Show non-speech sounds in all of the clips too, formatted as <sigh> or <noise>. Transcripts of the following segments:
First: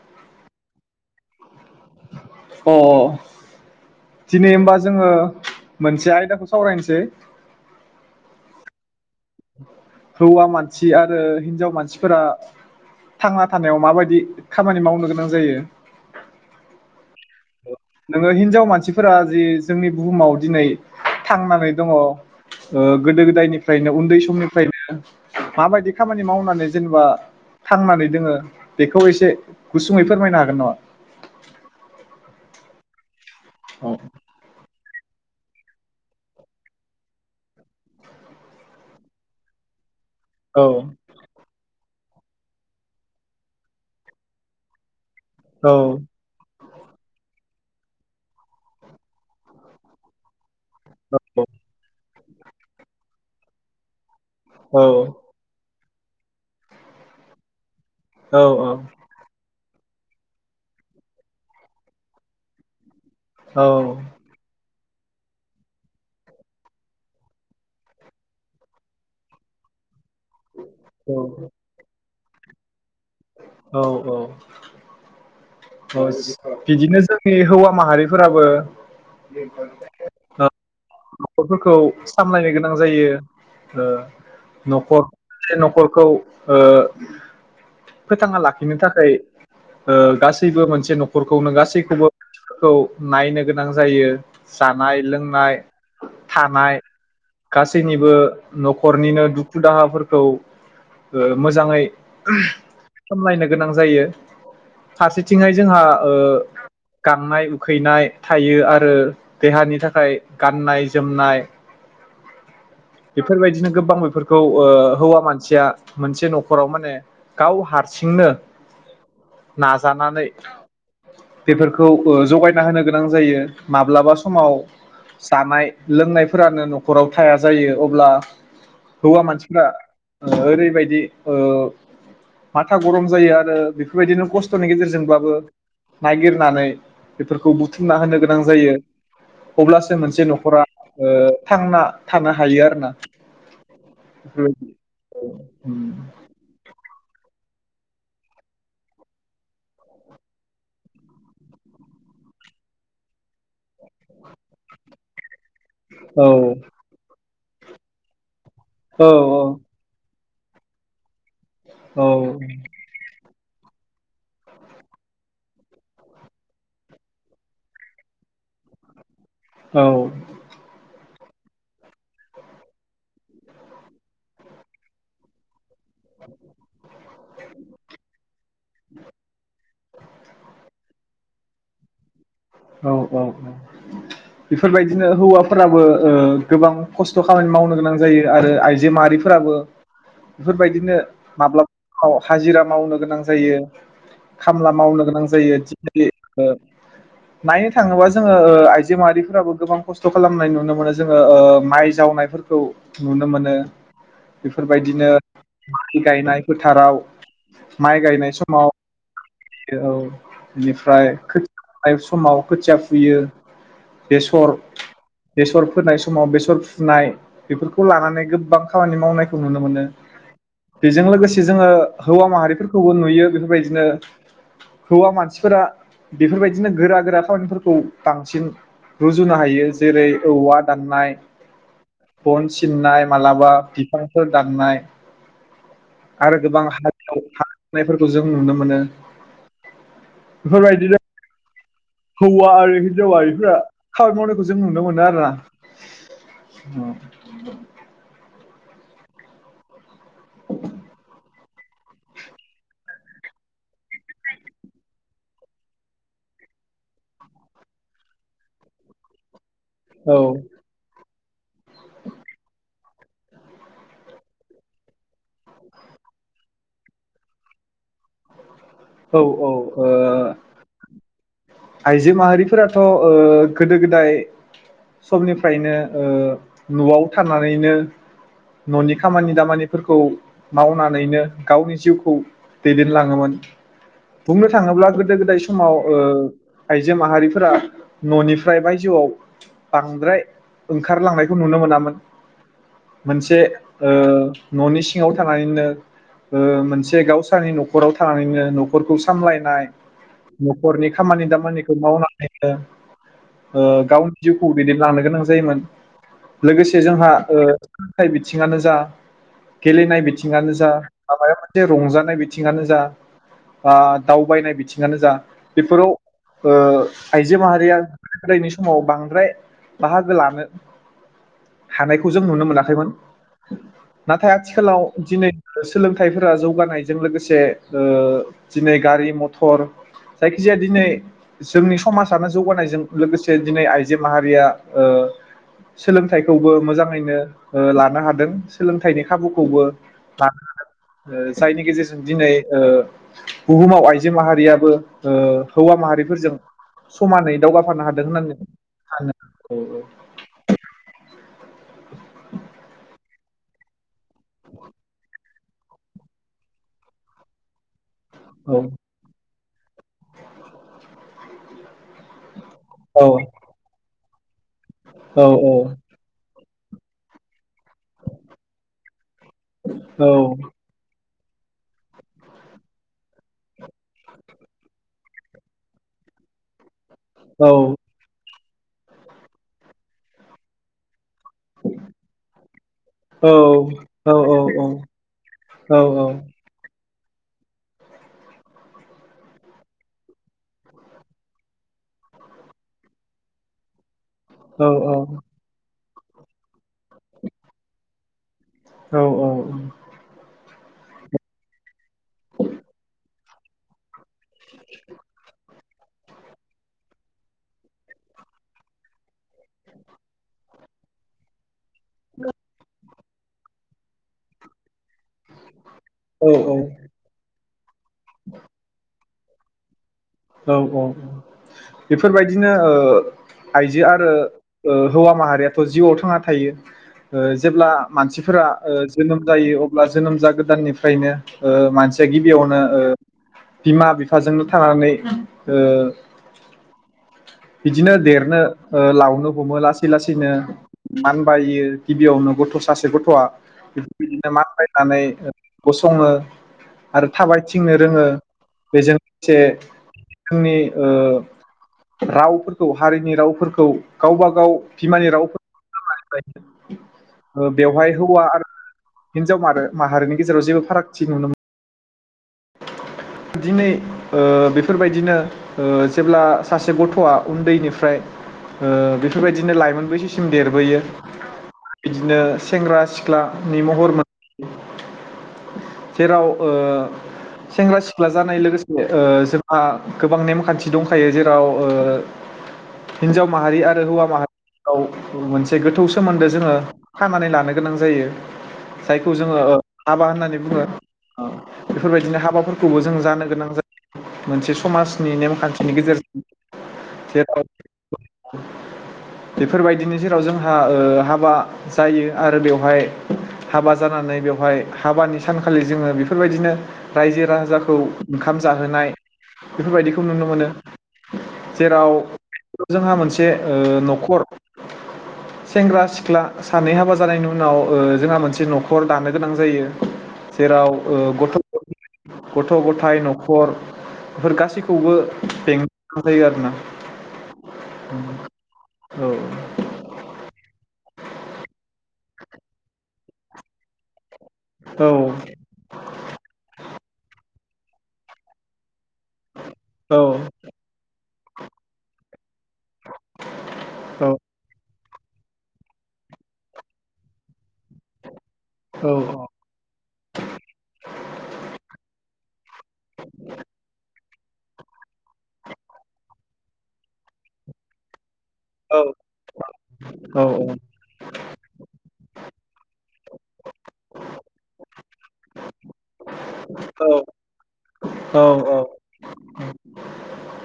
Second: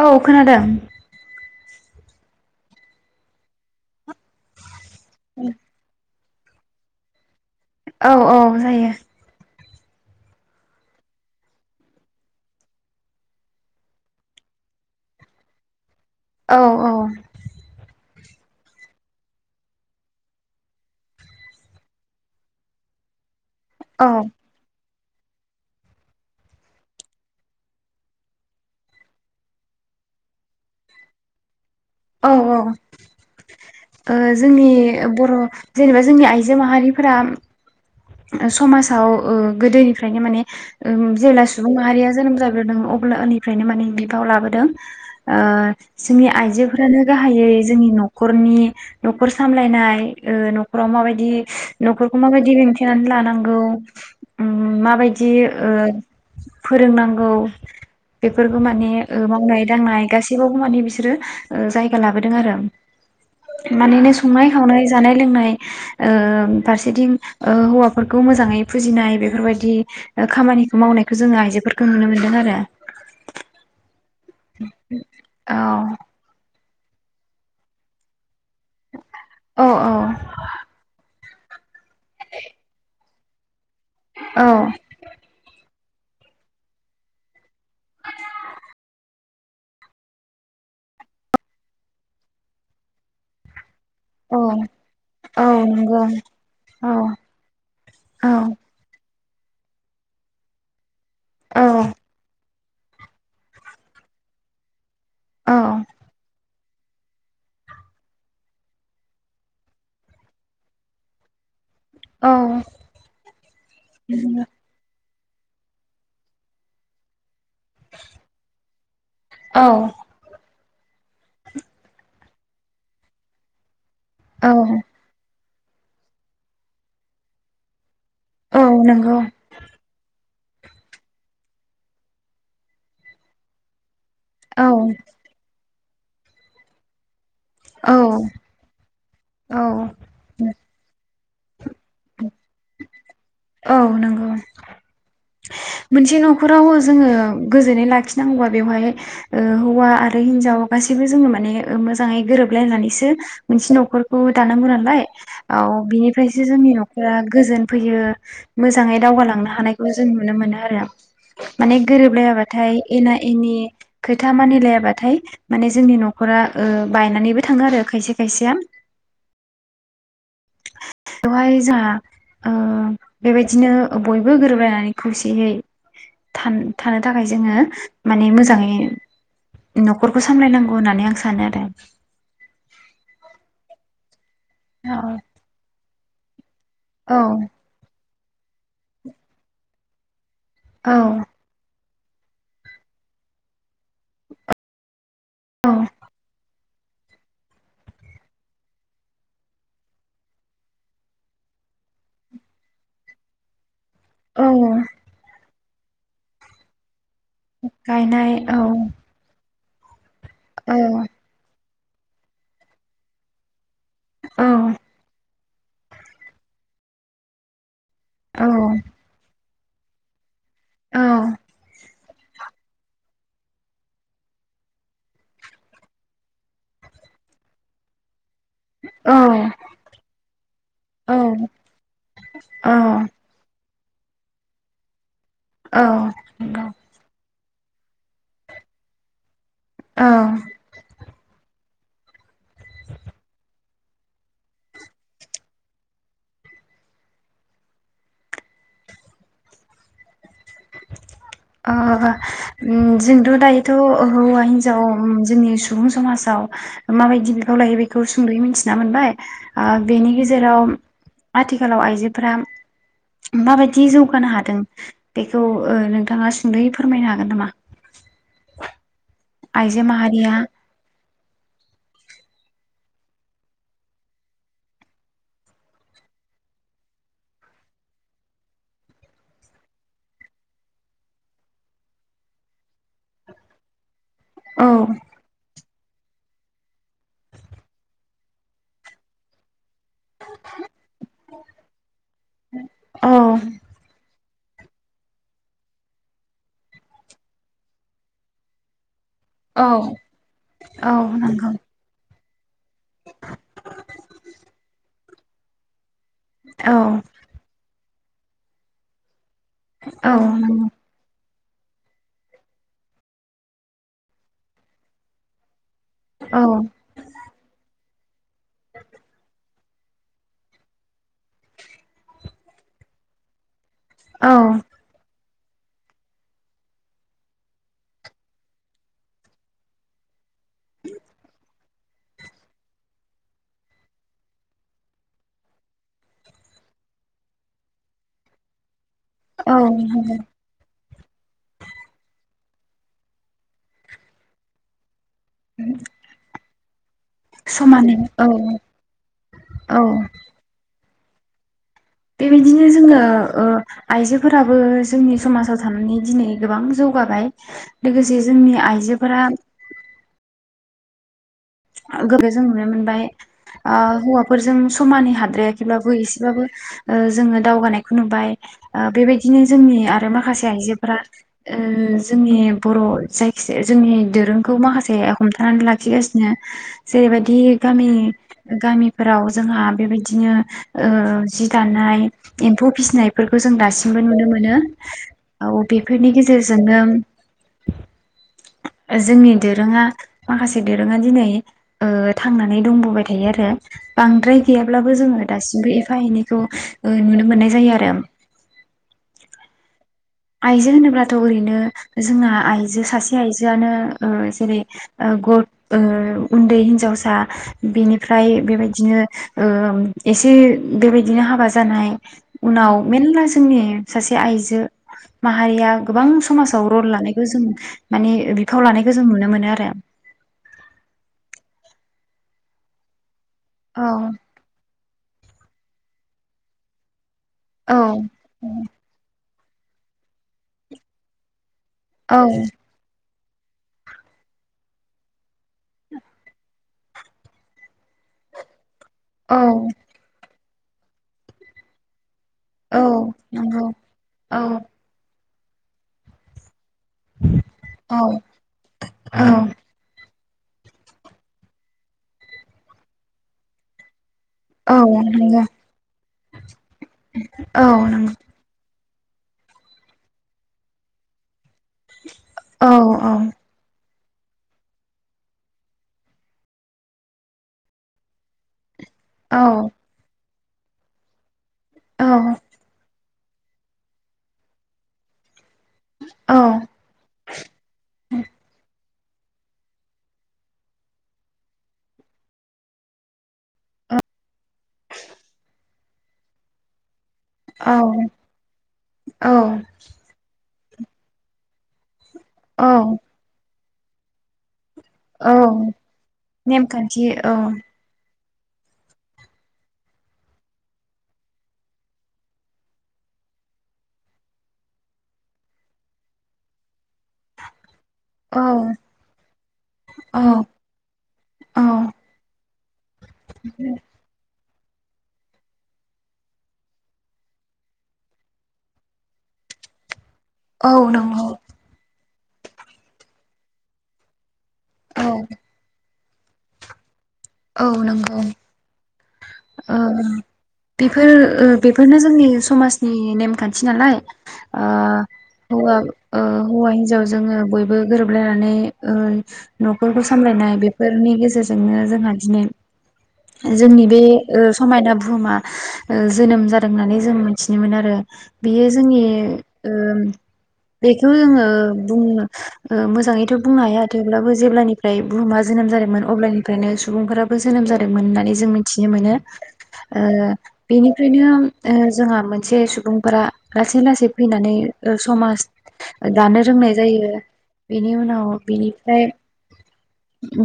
औ खोनादों अ अ दिनै होनबा जोङो मोनसे आयदा खौ सावरायनोसै औ औ जायो हौवा मानसि आरो हिन्जाव मानसिफोरा थांना थानायाव माबायदि खामानि मावनो गोनां जायो औ औ नोङो हिनजाव मानसिफोरा जि जोंनि बुहुमाव दिनै थांनानै दङ गोदो गोदायनि फ्रायनो औ उन्दै समनिफ्रायनो माबायदि खामानि मावनानै जेनेबा थांनानै दोङो बेखौ एसे गुसुङै फोरमायनो हागोन नामा? औ औ। औ ओ जोंनि बर' जेनेबा जोंनि आइजो माहारिफोरा समाजाव गोदोनि गोदोनिफ्रायनो औ माने सुबुं माहारिया जोनोम जाब्रोदों अब्ला उन्दनिफ्रायनो माने बिफाव लाबोदों। ओ औ जोंनि आइजोफोरानो गाहायै जोंनि न'खनि न'खर सामलायनाय नाव माबायदि न'खर माबादि दिन्थियो मिथिनानै लानांगौ। औ माबायदि ओ फोरोंनांगौ। औ बेफोरखौ माने गोबां दांनाय गासैयावबो माने बिसोरो जायगा लाबोदों आरो। माननो संनाय खावनाय जानाय लोंनाय ओ फारसेथिं हौवाफोरखौ मोजाङै फुजिनाय बेफोरबायदि खामानिखौ मावनायखौ जोङो आइजोफोरखौ नुनो मोनो। <unintelligible> औ औ। <inaudible> बिदिनो जोंनि हौवा माहारिफोराबो बे औ <inaudible> न'खरफोरखौ सामलायनो गोनां जायो। ओ न'खर <unintelligible> न'खर खौ ओ फोथांना लाखिनो थाखाय गासै सैबो मोनसे न'खरखौनो गासैखौबो नायनो गोनां जायो जानाय, लोंनाय, थानाय गासैनिबो न'खरनिनो दुखु दुखु दाहाफोरखौ ओ मोजाङै सामलायनो गोनां जायो। फारसेथिंहाय जोंहा ओ गांनाय उखैनाय थायो आरो देहानि थाखाय गाननाय जोमनाय औ। बेफोरबायदिनो गोबां बेफोरखौ ओ हौवा मानसिया मोनसे न'खराव माने गाव हारसिंनो औ नाजानानै बेफोरखौ ओ जगायना होनो गोनां जायो। माब्लाबा समाव सि दानाय लोंनायफोरानो न'खराव थाया जायो अब्ला औ नंगौ हौवा मानसिफ्रा ओ ओरैबायदि ओ माथा गरम जायो आरो बे फोरबायदिनो औ खस्थ'नि गेजेरजोंबाबो नायगिरनानै बेफोरखौ औ बुथुमना होनो गोनां जायो। औ नंगौ औ अब्लासो मोनसे न'खरा ओ थांना थाना हायो आरो ना। औ नंगौ हो मोनसे न'खराव जोङो गोजोनै लाखिनांगौबा बेवहाय ओ हौवा आरो हिनजाव गासैबो जोङो माने मोजाङै गोरोबलायनानैसो मोनसे न'खरखौ दानांगौ नालाय औ औ बिनिफ्रायसो जोंनि न'खरा गोजोन फैयो। मोजाङै औ औ दावगालांनो हानायखौ जों नु नुनो मोनो। आरो। माने औ गोरोबलायाबाथाय एना एनि खोथा मानिलायाबाथाय माने जोंनि न'खरा ओ बायनानैबो थाङो आरो खायसे खायसेया। औ। एवहाय जाहा ओ बेबायदिनो बयबो गोरोबलायनानै खौसेयै थान थानो थाखाय जोङो माने मोजाङै न'खरखौ सामलायनांगौ होननानै आं सा सानो आरो। औ औ औ बेफोरबायदिनो हौवाफोराबो ओ गोबां औ खस्थ' खामानि मावनो गोनां जायो आरो आइजो माहारिफोराबो औ बेफोरबायदिनो माब्लाब हाजिरा मावनो गोनां जायो खामला मावनो गोनां जा औ जायो <unintelligible> नायनो थाङोबा जोङो ओ आइजो माहारिफोराबो गोबां खस्थ' खालामनाय नुनो मोनो जोङो ओ माइ जावनायफोरखौ नुनो मोनो औ बेफोरबायदिनो माइ गायनाय फोथाराव माइ गायनाय समाव औ औ बेनिफ्राय खो समाव खोथिया फुयो फुयो औ बेसर बेसर फोनाय समाव बेसर फु नाय बेफोरखौ खौ लानानै औ गोबां खामानि मावनाय नुनो मोनो बेजों लोगोसे औ जोङो हौवा माहारिफोरखौबो नुयो बेफोरबायदिनो हौवा मानसिफोरा बेफोरबायदिनो गोरा गोरा खामानिफोरखौ बांसिन रुजुनो औ हायो जेरै औवा दान्नाय औ बन फिन्नाय मालाबा <unintelligible> दान्नाय औ आरो गोबां नंगौ हारि आवथ नायफोरखौ जों नुनो मोनो औ बेफोरबायदिनो हौवा आरो हिन्जावा माहारिफोरा खामानि मावनायखौ जों नुनो मोनो आरो ना। ओ उम जोंथ' दायोथ' हौवा हिन्जाव जोंनि सुबुं समाजाव माबायदि बिफाव लायो बेखौ सुंद'यै मिथिना मोनबाय ओ बेनि गेजेराव आथिखालाव आइजोफोरा माबायदि जौगानो हादों बे थ' ओ नोंथाङा सुंद'यै फोरमायनो हागोन नामा? औ औ आइजो ओ माहारिया आइजो माहारिफोराथ' ओ गोदो गोदाय समनिफ्रायनो ओ न'आव थानानैनो न'नि खामानि दामानिफोरखौ मावनानैनो गावनि जिउखौ दैदेनलाङोमोन बुंनो औ थाङोब्ला गोदो गोदाय समाव ओ। आइजो माहारिफोरा न'निफ्राय बायजोआव बांद्राय ओंखारलांनायखौ नुनो मोनामोन औ मोनसे ओ न'नि सिङाव थानानैनो ओ मोनसे गावसोरनि न'खराव थानानैनो न'खरखौ सामलायनाय औ नखरनि खामानि दाम नंगौ मावनानैनो ओ गावनि जिउखौ दैदेनलांनो गोनां जायोमोन औ लोगोसे जोंहा ओ बिथिङानो जा गेलेनाय औ बिथिङानो नंगौ जा माबा जे रंजानाय बिथिङानो जा ओ दावबायनाय बिथिङानो जा बेफोराव औ ओ आइजो माहारिया ओरैनो समाव बांद्राय बाहागो लानो हानायखौ जों नुनो मोनाखैमोन। औ नाथाय आथिखालाव दिनै सोलोंथाइफोरा जौगानायजों लोगोसे ओ दिनै गारि मथर जायखिजाया दिनै जोंनि समाजानो जौगानायजों लोगोसे दिनै आइजो माहारिया ओ सोलोंथाइखौबो मोजाङैनो ओ लानो हादों। फिथाइनि औ खाबुखौबो लानो हागोन ओ जायनि गेजेरजों दिनै ओ बुहुमाव आइजो माहारियाबो ओ हौवा माहारि फोरजों समानै दावगाफानो समानै हादों औ होननानै सानो औ औ। बेबायदिनो जोङो आइजोफोराबो जोंनि समाजाव थानानै दिनै गोबां जौगाबाय। लोगोसे जोंनि आइजोफोरा <unintelligible> जों नुनो औ मोनबाय ओ हौवा फोरजों समानै औ हाद्रायाखैब्लाबो एसेबाबो ओ जोङो दावगानायखौ नुबाय ओ बेबायदिनो जोंनि औ आरो माखासे आइजोफोरा ओ जोंनि बर' जायखिजाया जोंनि दोरोंखौ माखासे हमथानानै लाखिगासिनो। जेरैबायदि औ गामि गामिफोराव जोंहा बेबायदिनो ओ जि दानाय एम्फौ फिसिनायफोरखौ जों दासिमबो औ नुनो औ औ मोनो औ बेफोरनि गेजेरजोंनो जोंनि दोरोङा माखासे दोरोङा दिनै ओ थांनानै दंबोबाय थायो आरो। बांद्राय औ औ गैयाब्लाबो जोङो दासिमबो ए फा एनैखौ ओ नुनो मोननाय जायो आरो औ औ आइजो होनोब्लाथ' ओरैनो जोंना आइजो सासे सासे आइजोआनो ओ जेरै ओ ग ओ उन्दै हिनजावसा बेनिफ्राय बेबायदिनो ओ एसे बेबायदिनो हाबा जानाय उनाव मेरला जोंनि सासे आइजो माहारिया गोबां समासाव रल लानायखौ जों माने बिफाव लानायखो जों नुनो मोनो आरो औ औ बेफोरबायदिनो ओ आइजो औ आरो ओ हौवा माहारियाथ' जिउआव थांना थायो ओ जेब्ला औ मानसिफोरा ओ जोनोम जायो अब्ला जोनोम जागोदाननिफ्रायनो ओ मानसिया औ गिबियावनो ओ बिमा बिफाजोंनो थानानै ओ बिदिनो देरनो ओ लावनो औ हमो लासै लासैनो मानबायो गिबियावनो गथ' औ सासे गथ'आ नंगौ बि बिदिनो औ मान बायनानै गसङो आरो थाबायथिंनो औ रोङो बेजों औ लोगोसे जोंनि ओ रावफोरखौ हारिनि रावफोरखौ गावबा गाव औ बिमानि नंगौ रावफोर औ बेवहाय नंगौ हौवा आरो हिनजाव मा माहारिनि गेजेराव जेबो फारागथि नुनो औ दिनै ओ बेफोरबायदिनो ओ जेब्ला सासे गथ'आ उन्दैनिफ्राय ओ औ बेफोरबायदिनो लाइमोनबैसोसि सिम देरबोयो बिदिनो सेंग्रा सि ख्लानि महर मोन जेराव ओ सेंग्रा सिख्ला जानाय लोगोसे ओ जोंहा गोबां नेमखान्थि दंखायो जेराव हिन्जाव माहारि आरो हौवा माहारियाव मोनसे गोथौ सोमोन्दो जोङो खानानै लानो गोनां जायो जायखौ औ जोङो हाबा होननानै सिमबो बेफोरबायदि दिनो हाबाफोरखौबो जों जानो गोनां जा मोनसे समाजनि औ नेमखान्थिनि नेमखान्थि औ गेजेरजों <unintelligible> बेफोरबायदिनि जेराव जोंहा ओ हाबा जायो आरो बेवहाय हाबा जानानै बेवहाय हाबानि सानखालि जोङो बेफोरबायदिनो रायजो राजाखौ ओंखाम औ जाहोनाय बेफोरबायदिखौ नुनो औ मोनो औ जेराव जोंहा मोनसे ओ न'खर सेंग्रा सिख्ला सानै हाबा जानायनि उनाव ओ जोंहा मोनसे न'खर दानो गोनां जायो। जेराव औ ओ नंगौ गथ' <inaudible> गथ' गथाय न'खर बेफोर गासै खौवबो औ बें सामलायो आरोना औ नंगौ औ ओ बेफोर ओ बेफोरनो जोंनि समाजनि नेमखान्थि नालाय ओ औ हौवा ओ हौवा हिन्जाव जोंओं बयबो गोरोबलायनानै ओ औ न'खरखौ सामलायनाय बेफोरनि गेजे जेरजोंनो जोंहा दिनो जोंनि बे औ ओ समायना बु बुहुमा ओ जोनोम जादों होननानै जों मिथिनो मोनो आरो बियो औ जोंनि ओ बेखौ जोङो बुंनो ओ मोजाङैथ' बुंनो हाया थेवब्लाबो जेब्लानिफ्राय बुहुमा जोनोम जादोंमोन अब्लानिफ्रायनो सुबुंफोराबो जोनोम जादोंमोन होननानै जो जों मिथिनो मोनो ओ औ बेनिफ्रायनो ओ जोंहा मोन से सुबुंफोरा लासै लासै फैनानै ओ समाज दानो रोंनाय जायो। बेनि उनाव बेनिफ्राय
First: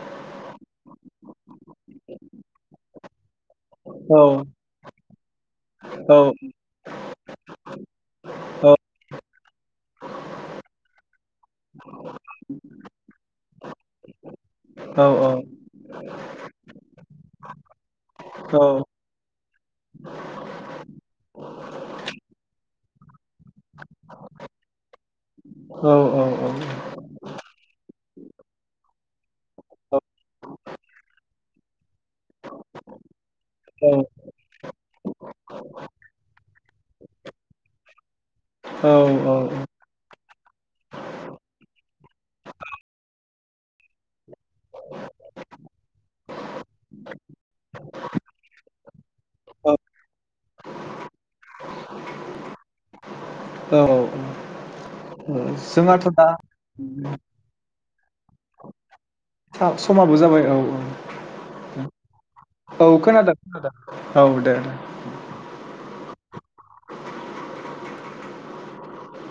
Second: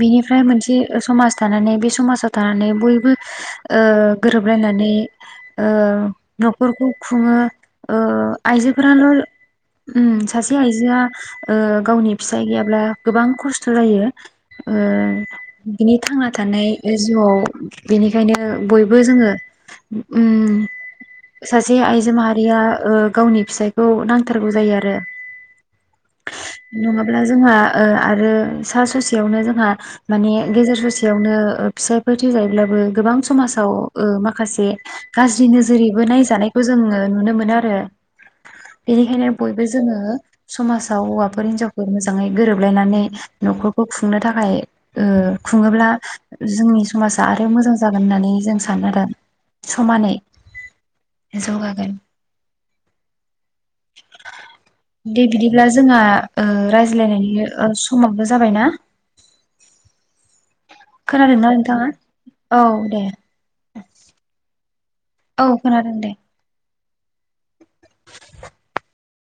बिनिफ्राय मोनसे समाज थानानै बे समाजाव थानानै बयबो ओ गोरोबलायनानै ओ औ न'खरखौ खुङो ओ आइजोफोराल' उम सासे आइजोआ ओ गावनि फिसाय गैयाब्ला गोबां खस्थ' जायो ओ औ बिनि थांना थानाय जिउआव बेनिखायनो बयबो जोङो उम सासे आइजो माहारिया ओ गावनि फिसायखौ नांथारगौ जायो आरो औ औ नङाब्ला जोंहा ओ आरो सा ससे बेवनो जोंहा माने गेजेर ससे यावनो फिसाय थैजायो ब्लाबो गोबां समाजाव ओ माखासे गाज्रि नोजोरैबो नायजानायखौ जोङो नुनो मोनो आरो बेनिखायनो बयबो जोङो समाजाव हौवाफोर हिनजाव मोजाङै गोरोबलायनानै न'खरखौ खुंनो थाखाय ओमफ्राय ओ खुङोब्ला जोंनि समाजा आरो मोजां जागोन होननानै जों सानो आदा समानै जौगागोन दे बिदिब्ला जोंहा जोंहाथ' दा ओ रायज्लायनायनि ओ। समावबो जाबायना। समाबो जाबाय औ खोनादोंना नोंथाङा? औ दे। <inaudible> औ खोनादों दे। <inaudible>